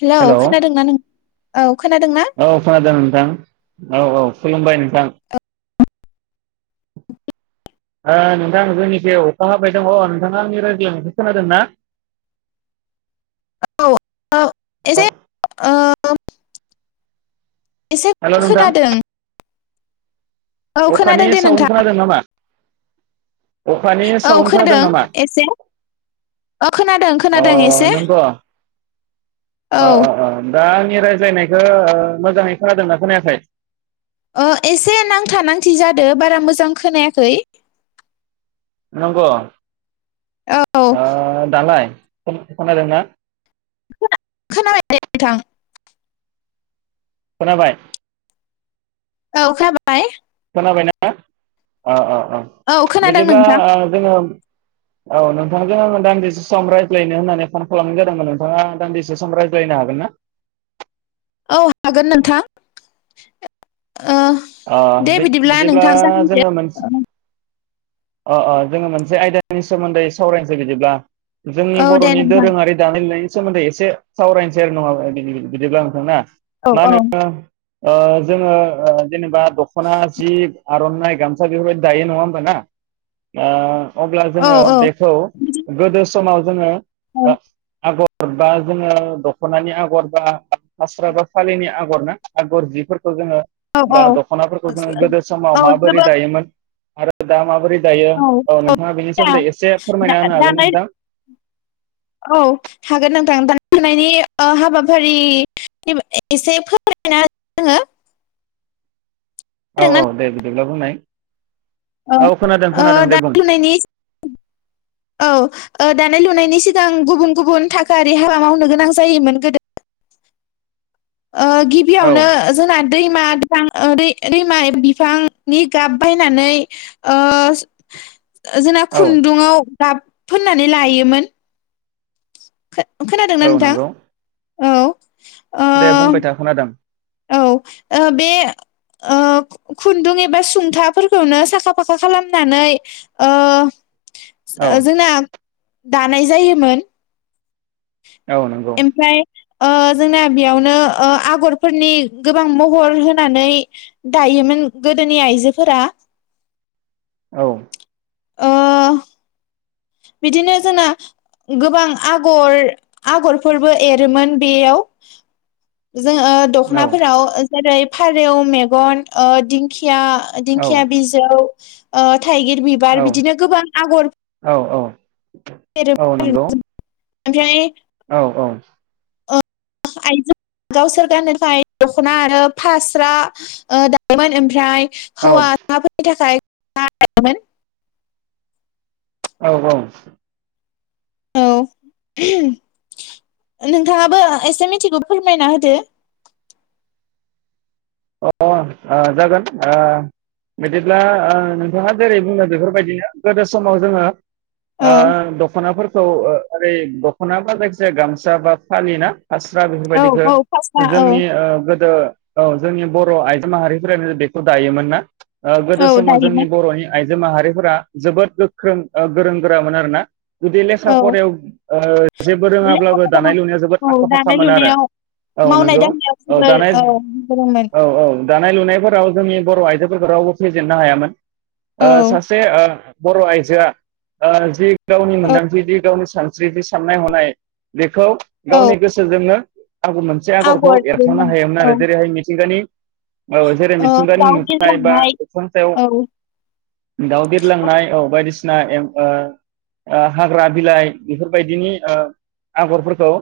Hello खोनादोंना नों औ खोनादोंना औ खोनादों नोंथां औ औ खुलुमबाय नोंथां आ नोंथां जोंनिखे अखा हाबाय दङ नोंथाङा आंनि रायज्लायनायखौ खोनादोंना? औ एसे ओ औ एसे हेलौ खम नोंथां खोनादों। औ खोनादों अखानि दे नोंथां सावन खोनादों नामा? अखानि औ साउन्ड नामा खोनादों एसे औ खोनादों खोनादों एसे अ नंग' अ औ अ अ दा आंनि रायज्लायनायखौ ओ मोजाङै खोनादोंना खोनायाखै? ओ एसे नांथा नांथि जादों बारा मोजां खोनायाखै नंग औ आ दालाय खोनादोंना? खोनाबाय दे नोंथां खोनाबाय औ खोनाबाय खोबायना अ अ अ औ खोनादों बिदिब्ला नोंथां ओ जोङो औ नोंथांजों आङो दान्दिसे सम रायज्लायनो होननानै फन खालामनाय जादोंमोन नोंथाङा दान्दिसे सम रायज्लायनो हागोन ना? औ हागोन नोंथां ओ अ दे बिद बिदिब्ला नोंथां जोङो मोनसे जागायदो अ अ जोङो मोनसे आयदानि सोमोन्दै सावरायनोसै बिदिब्ला जोंनि औ दे बरनि नोंथां दोरोङारि दानाय लुनायनि सोमोन्दै एसे एसे सावरायनोसै आरो नङा बिदि बिदिब्ला नोंथांना औ मा होनो- ओ जोङो ओ जेनबा दखना जि आरनाइ गामसा बेफोरबायदि दायो नङा होमबाना दा अब्ला औ जोङो बेखौ गोदोस समाव जोंङो आ आगर बा जोङो दखनानि आगर बा फास्रा बा फालिनि आगर ना आगर जिफोर जोङो औ औ बा दखनाफोरखौ जोङो गोदो समाव औ माबोरै जोबोद दायोमोन आरो दा मा दायो औ नोंथाङा बेनि सोमोन्दै एसे फोरमायना होनो हागोन दानाय नोंथां? औ हागोन नोंथां दानाय लुनायनि ओ हाबाफारि [unintelligible] औ औ दे बिदिब्ला बुंनाय [inaudible] औ खोनादों ओ खोनादों दे बुं दानाय लुनायनि [unintelligible] औ ओ दानाय लुनायनि [inaudible] सिगां गुबुन गुबुन थाखोआरि हाबा मावनो गोनां जायोमोन गोदो ओ औ गिबियावनो जोंना दैमा फां दैमा बिफांनि गाब बायनानै ओ जोंना औ खुन्दुंआव गाब फोननानै लायोमोन। [inaudible] खो खोनादोंना औ नोंथां? नंगौ औ दे ओ बुंबाय था खोनादों औ ओ बे ओ खुन्दुं एबा सुंथाफोरखौनो साखा फाखा खालामनानै ओ औ जोंना दानाय जायोमोन औ नंगौ ओमफ्राय जोंना बेयावनो ओ आगरफोरनि गोबां महर होनानै दायोमोन गोदोनि आइजोफोरा औ ओ बिदिनो जोंना गोबां आगर आगरफोरबो एरोमोन बेयाव जोंङो औ दखनाफोराव जेरै फारौ मेगन दिंखिया दिंखिया दिंखिया बिजौ आ थाइगिर बिबार औ बिदिनो गोबां आगर औ औ एरोमोन औ आरोना नंगौ ओमफ्राय औ औ ओ आइजो गावसोर गाननो थाखाय दखना आरो फास्रा ओ दायोमोन ओमफ्राय औ हौवासाफोरनि थाखाय दायोमोन औ औ औ नोंथाङाबो एसे मिथिगौ फोरमायना होदो ओ ओ जागोन ओ बिदिब्ला ओ नोंथाङा जेरै बुङो बेफोरबायदिनो गोदो समाव जोङो औ दखनाफोरखौ ओरै दखनाबा जायखिजाया गामसा बा फालिना फास्रा औ बेफोरबायदिखौ औ फास्रा औ जोंनि ओ गोदो बर' आइजो माहारिफोरानो बेखौ दायोमोन ना गोदो औ समाव जोंनि दायोमोन बर'नि आइजो माहारिफोरा जोबोद गोख्रों गोरों गोरामोन आरोना जुदि लेखा औ फरायाव ओ जेबो लेखा रोङाब्लाबो दानाय गोरों लुनायाव जोबोद औ आखा फाखाम दानाय मोन आरो लुनायाव औ मावनाय नंगौ दांनायाव औ जोबोर दानाय औ गोरोंमोन औ औ दानाय लुनायफोराव जोंनि बर'आइजोफोरखौ रावबो फेजेननो हायामोन औ सासे बर' आइजोआ जि गावनि औ मोनदांथिदि गावनि सानस्रिथि साननाय हनाय बे खौ औ गावनि गोसोजोंनो आगर मोनसे आगरखौ आगर एरखावनो एरोमोन हायोमोन आरो औ जेरैहाय [unintelligible] औ जेरै ओ मिथिंगानि दाउ नुथायनाय बा बिरलांनाय अख्रां सायाव औ दाव बिरलांनाय औ बायदिसिना ओ हाग्रा बिलाइ बेफोरबायदिनि ओ आगरफोरखौ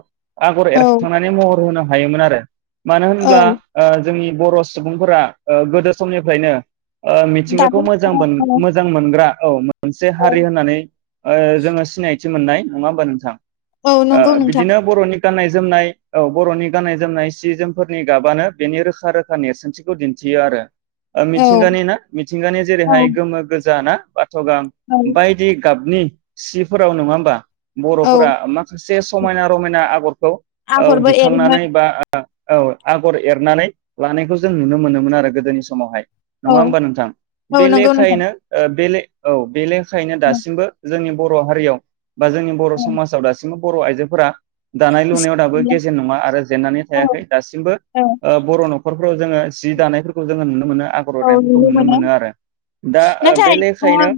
आगर औ एरखांनानै महर होनो हागौ। हायोमोन आरो मानो औ होनब्ला जोंनि बर' सुबुंफोरा गोदो समनिफ्रायनो ओ मिथिंगाखौ दानाय मोजां लुनायाव मोजां मोनग्रा। औ मोनसे औ हारि होननानै ओ जोङो सिनायथि मोननाय नङा होमबा नोंथां औ नंगौ आं नोंथां बिदिनो बर' नि गाननाय जोमनाय औ बर‌' नि गाननाय जोमनाय सि जोमफोरनि गाबानो बेनि रोखा रोखा नेरसोनथिखौ दिन्थियो आरो। औ मिथिंगानि ना मिथिंगानि औ जेरैहाय गोमो गोजाना बाथगां औ बायदि गाब नि सिफोराव नङा होमबा औ बर'फोरा माखासे समायना रमायना आगरखौ आगरबो दिखांनानै एरोमोन बा औ आगर एरनानै लानायखौ जों नुनो मोनोमोन आरो गोदोनि समावहाय। औ नङा होमबा नोंथां औ बे नंगौ नोंथां लेखायैनो ओ बे औ बे ले खानो औ दासिमबो जोंनि बर हारियाव बा जोंनि बर औ समाजाव दासिमबो बर आइजोफोरा दानाय-लुनायाव दाबो गेजेन नङा आरो जेनन्नानै औ थायाखै दासिमबो औ ओ बर नखरफोराव जोङो जि दानायफोरखौ जोङो नुनो मोना औ नुनो मोनो दा ओ बे नाथाय ओ लेखायैनो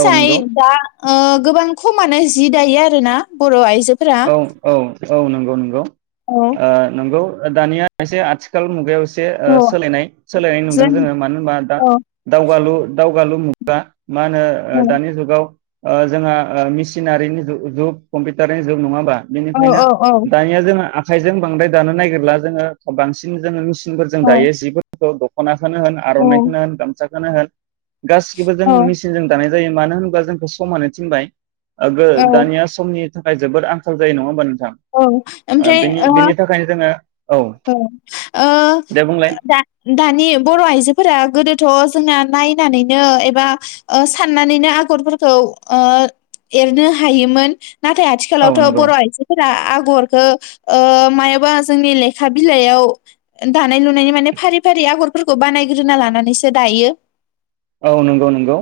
औ नंगौ दा ओ गोबां खम मानो जि दायो आरो ना बर आइजो औ औ औ नंगौ औ नंगौ औ ओ नंगौ दानिया एसे आथिखाल मुगायाव एसे औ सोलायनाय सोलायनाय नुदों जों जोङो मानो होनबा औ दावालु दावगालु मु गा मा होनो दानि जुगाव ओ जोंहा ओ मिसिनारिनि जुग कम्पिउटारनि जोब नङाहोमबा औ बेनिखायनो औ दानिया जोंङो आखाइजों बांद्राय दानो नागिरला जोङो बांसिन जोङो मिसिन फोर जों औ दायो जिफोर खौ दखना होन औ आरनानायखौनो होन गामसा खौनो होन गासिबो जों औ मेसिनजों दानाय जायो मानो होनोबा जोंखौ समानो थिनबाय ओ गो औ दानिया समनि जोबोद आखाल जायो नंङा होनोमबा नों औ ओमफ्राय ओ जोङो औ ओ दे बुंलाय दा दानि बर' आइजोफोरा गोदोथ' जों नायनानैनो एबा ओ साननानैनो आगरफोरखौ ओ एरनो हायोमोन नाथाय औ आथिखालावथ' नंगौ बर' आइजो आगरखौ ओ मायाबा जोंनि लेखा बिलाइयाव दानाय लुनायनि माने फारि फारि आगरफोरखौ बानायग्रोना लानानैसो दायो औ नंगौ नंगौ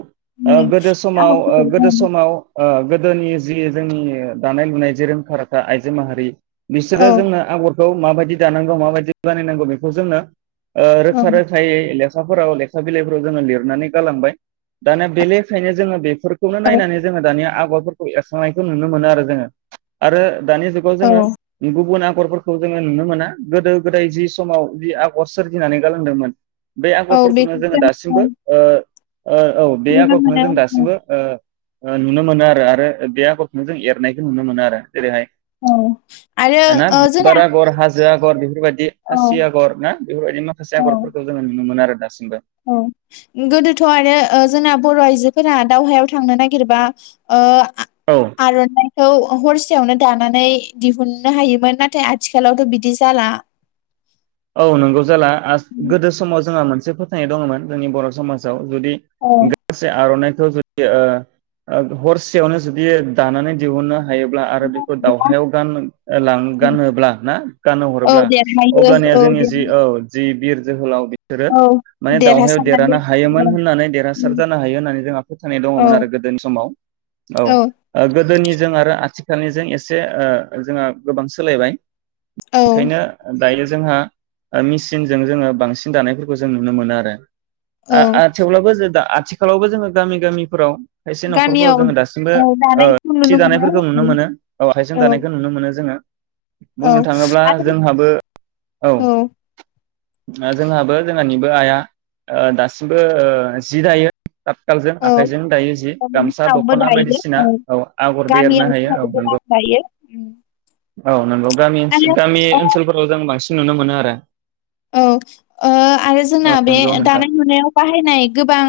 ओ उम गोदो समाव ओ गोदो आगरफोरखौ समाव ओ गोदोनि जि जोंनि दानाय लुनाय जे रोंखा राखा आइजो माहारि बिसोरो औ जोंनो आगर खौ माबायदि दानांगौ माबायदि बानायनांगौ बेखौ जोंनो ओ औ रोखा रोखायै [unintelligible] [unintelligible] लेखा बिलाइफोराव जोङो लिरनानै गालांबाय दाना बेनिफ्रायनो जोङो बे फोरखौनो औ नायनानै जोङो दानिया आग आगरफोरखौ एरखांनायखौ नुनो मोनो आरो जोङो आरो दानि जुगाव औ जोङो गुबुना गरफोरखौ जोङो नुनो मोना गोदो गोदाय जि समाव बि आगर सोरजिनानै गालांदोंमोन। बे औ आगरफोरखौनो जोङो बेखौसो दासिमबो ओ ओ औ बे नुनो आगरखौनो जों मोनो दासिमबो ओ ओ नुनो मोनो आरो आरो बे आगरखौनो जों एरनायखौ नुनो मोनो आरो। जेरैहाय औ आरो ओ जोंना जो आगर बेफोरबायदि इ औ खासि आगर ना बेफोरबायदि माखासे औ आगरफोरखौ जोङो नुनो मोनो आरो। दासिमबो औ गोदोथ' आरो ओ जोंना बर' आइजोफोरा दावहायाव थांनो नागिरबा ओ औ आ-आरनाइखौ औ हरसे सेयावनो दानानै दिहुननो हायोमोन। नाथाय आथिखालावथ बिदि जाला। औ नंगौ जाला आस गोदो समाव जोंहा मोनस मोनसे फोथायनाय दङमोन जोंनि बर' समाजाव जदि औ गांसे आर आरनाय [unintelligible] ओ हरसेयावनो जुदि दानानै दिहुनो हायोब्ला आरो बेखौ दावहायाव गाननो ओ लां गानोब्ला ना गानो औ हरोब्ला अ देरहायो अब्लानिया औ जोनिया देर जि औ जि बिर जोहोलाव बि सोरो औ माने दावहायाव देरहानो देरहासारनानै हायोमोन होननानै देरहासार जानो हायो होननानै जोंहा फोथायनाय औ दङमोन आरो गोदोनि समाव औ ओ गोदोनि जों आरो आथिख सिगांनिजों एसे ओ जोंहा गोबां सोलायबाय औ बेखायनो ओ दायो जोंहा ओ मेसिनजों जोङो बांसिन दानायफोरखौ जों नुनो मोनो आरो। औ आ-आ थेवब्लाबो जों दा आथ थिखालावबो जोङो गामि गामिफोराव खायसे नखरफोराव गामियाव जोङो दासिमबो औ ओ दानायखौ सि नुनो मोनो दानायफोरखौ नुनो औ मोनो औ आखायजों दानायखौ नुनो मोनो जोङो औ बुंनो थाङोब्ला आरो जोंहाबो औ औ जोंहाबो जों हानिबो आइआ ओ दासिमबो ओ जि दायो थादखालजों औ आखाइजों दायो जि गामसा जोंनावबो दख'ना दायो बायदिसिना औ आगर बो एरनो गामियाव हायो औ जोंनाबो गोबां नोंगौ दायो औ नोंगौ गामि आरो ओनसोल गामि ओ ओनसोलफोराव जों बांसि नुनो मोनो आरो औ ओ आरो जोंना औ बे नंगौ नोंथां दानाय लुनायाव बाहायनाय गोबां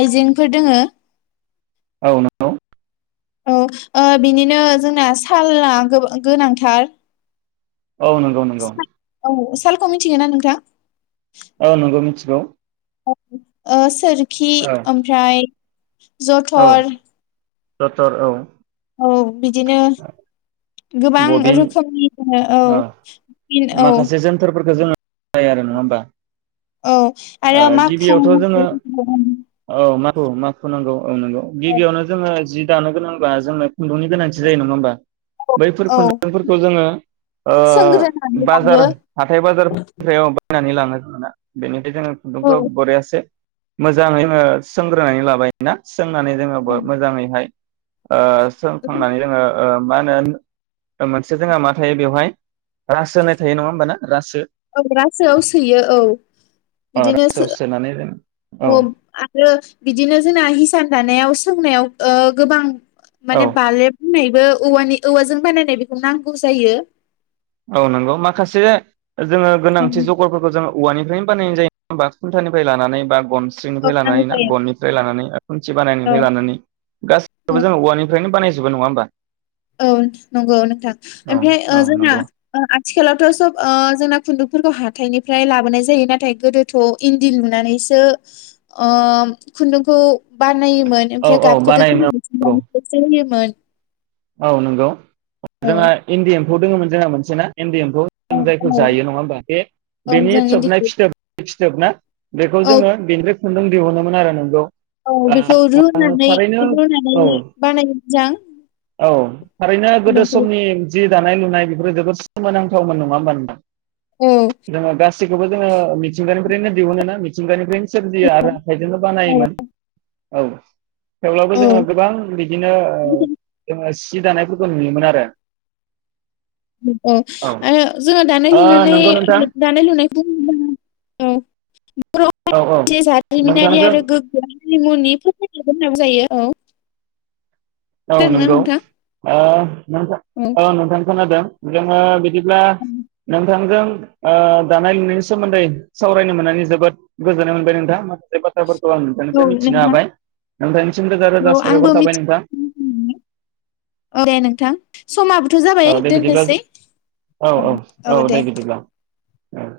आइजें फोर दोङो औ नोंगौ औ ओ बिनिनो जोंना साला गोबा-गोनांथार औ नोंगौ नोंगौ सालखौ मिथियोना नोंथां? औ नोंगौ मिथि गौ [inaudible] ओ सोर खि ओमफ्राय औ जथर जथर औ औ बिदिनो गोबां बबिन रोखोमनि दोङो औ फिन औ माखासे जोनथोरफोरखौ जोङो जायो आरो नङा होमबा? औ आरो ओ माखु गिबियावथ' जोङो [unintelligible] औ माखु माखु नोंगौ औ नंगौ औ गिबियावनो जोङो जि दानो गोनांबा जोङो खुशदुंनि गोनांथि जायो नङा होमबा? बैफोर औ खुन्दुंफोरखौ जोङो ओ सोंग्रोनानै बाजार लायो हाथाय बाजारफोरनि सायाव [unintelligible] बेनो बे जोङो खुनदुंखौ औ बरियासे [unintelligible] मोजांङैनो सोंग्रोनानै लाबाय ना सोंनानै जोङो ब मोजाङैहाय ओ सोंखांनानै जोङो ओ मा होनोन मोनसे जोंहा मा थायो बेवहाय रासो होनाय थायो नङा होमबाना रासो औग्रासोआव सोयो औ अ बिदिनो सो रासोआव सोनानै जों औ फुं आरो बिदिनो जोंना हिसान दानायाव सोंनायाव ओ गोबां औ माने बालेब होननायबो औवानि औवाजों बानायनाय बेखौ नांगौ जायो औ नंगौ माखासे जोङो गोनांथि जगरफोरखौ जोङो औवानिफ्रायनो बानायनाय जायो होनबा खुन्थानिफ्राय लानानै बा गन औ स्रिनिफ्राय नांगौ लानानै ना जायो गननिफ्राय लानानै खुन्थि औ बानायनायनिफ्राय लानानै औ गासिबो जों औवानिफ्रायनो बानाय जेबो नङा होमबा औ नंगौ नोंथां औ ओमफाय ओ औ जोंना नंगौ ओ आथिखालावथ सब ओ जोंना खुन्दुंफोरखौ हाथाइनिफ्राय लाबोनाय जायो नाथाय गोदोथ इन्दि लुनानैसो ओ खुन्दुंखौ बा नायोमोन औ ओमफ्राय औ गाबखौथ बानायोमोन जोंङो नंगौ मिथिंगानिफ्रायसो होयोम मोन औ नंगौ जोंहा इन्डि एम म्फौ दोङोमोन जोंहा मोनसे ना? इन्दि एम्फौ औ जों जायखौ औ जायो नङा होमबा बे औ बेनि जों थोबनाय इन्दिखौ फिथोब फि थोब ना बेखौ औ जोङो बेनिफ्राय खुन्दुं दिहुनोमोन आरो नंगौ औ बेखौ ओ रुनानै थारैनो रुनानै औ बानायनो मोजां औ थारैनो गोदो खुन्दुंखौ समनि जि दानाय लुनाय बेफोर जोबोर सोमोनांथावमोन नङा होनोमबा नोंथां औ जोङो गास गासिखौबो जोङो मिथिंगानिफ्रायनो दिहुनो ना मिथिंगानिफ्रायनो सोरजियो आरो आखाइजोंनो औ बानायोमोन औ थेवब्लाबो औ जोङो गोबां बिदिनो ओ ओ सि दानायफोरखौ नुयोमोन आरो ओ औ ओ जोंहा दानाय ओ नंगौ नोंथां लुनानै औ औ नोंथांजों [unintelligible] [unintelligible] औ औ खोनादोंना नंगौ नोंथां आ नोंथां औ नोंथां खोनादों जोंङो बिदि ब्ला नोंथांजों ओ दानाय लुनायनि सोमोन्दै सावरायनो मोननानै जोबोद गोजोननाय मोनबाय नोंथां बे बाथ्राफोरखौ आं नोंथांनिफ्राय औ मिथिनो नोंथां हाबाय नोंथांनिसम रोजा रोजा साबायखर थाबाय नोंथां [unintelligible] आरी नोंथां समाबोथ जाबाय औ ओ दे बिदिब्ला दोननोसै औ ओम औ दे औ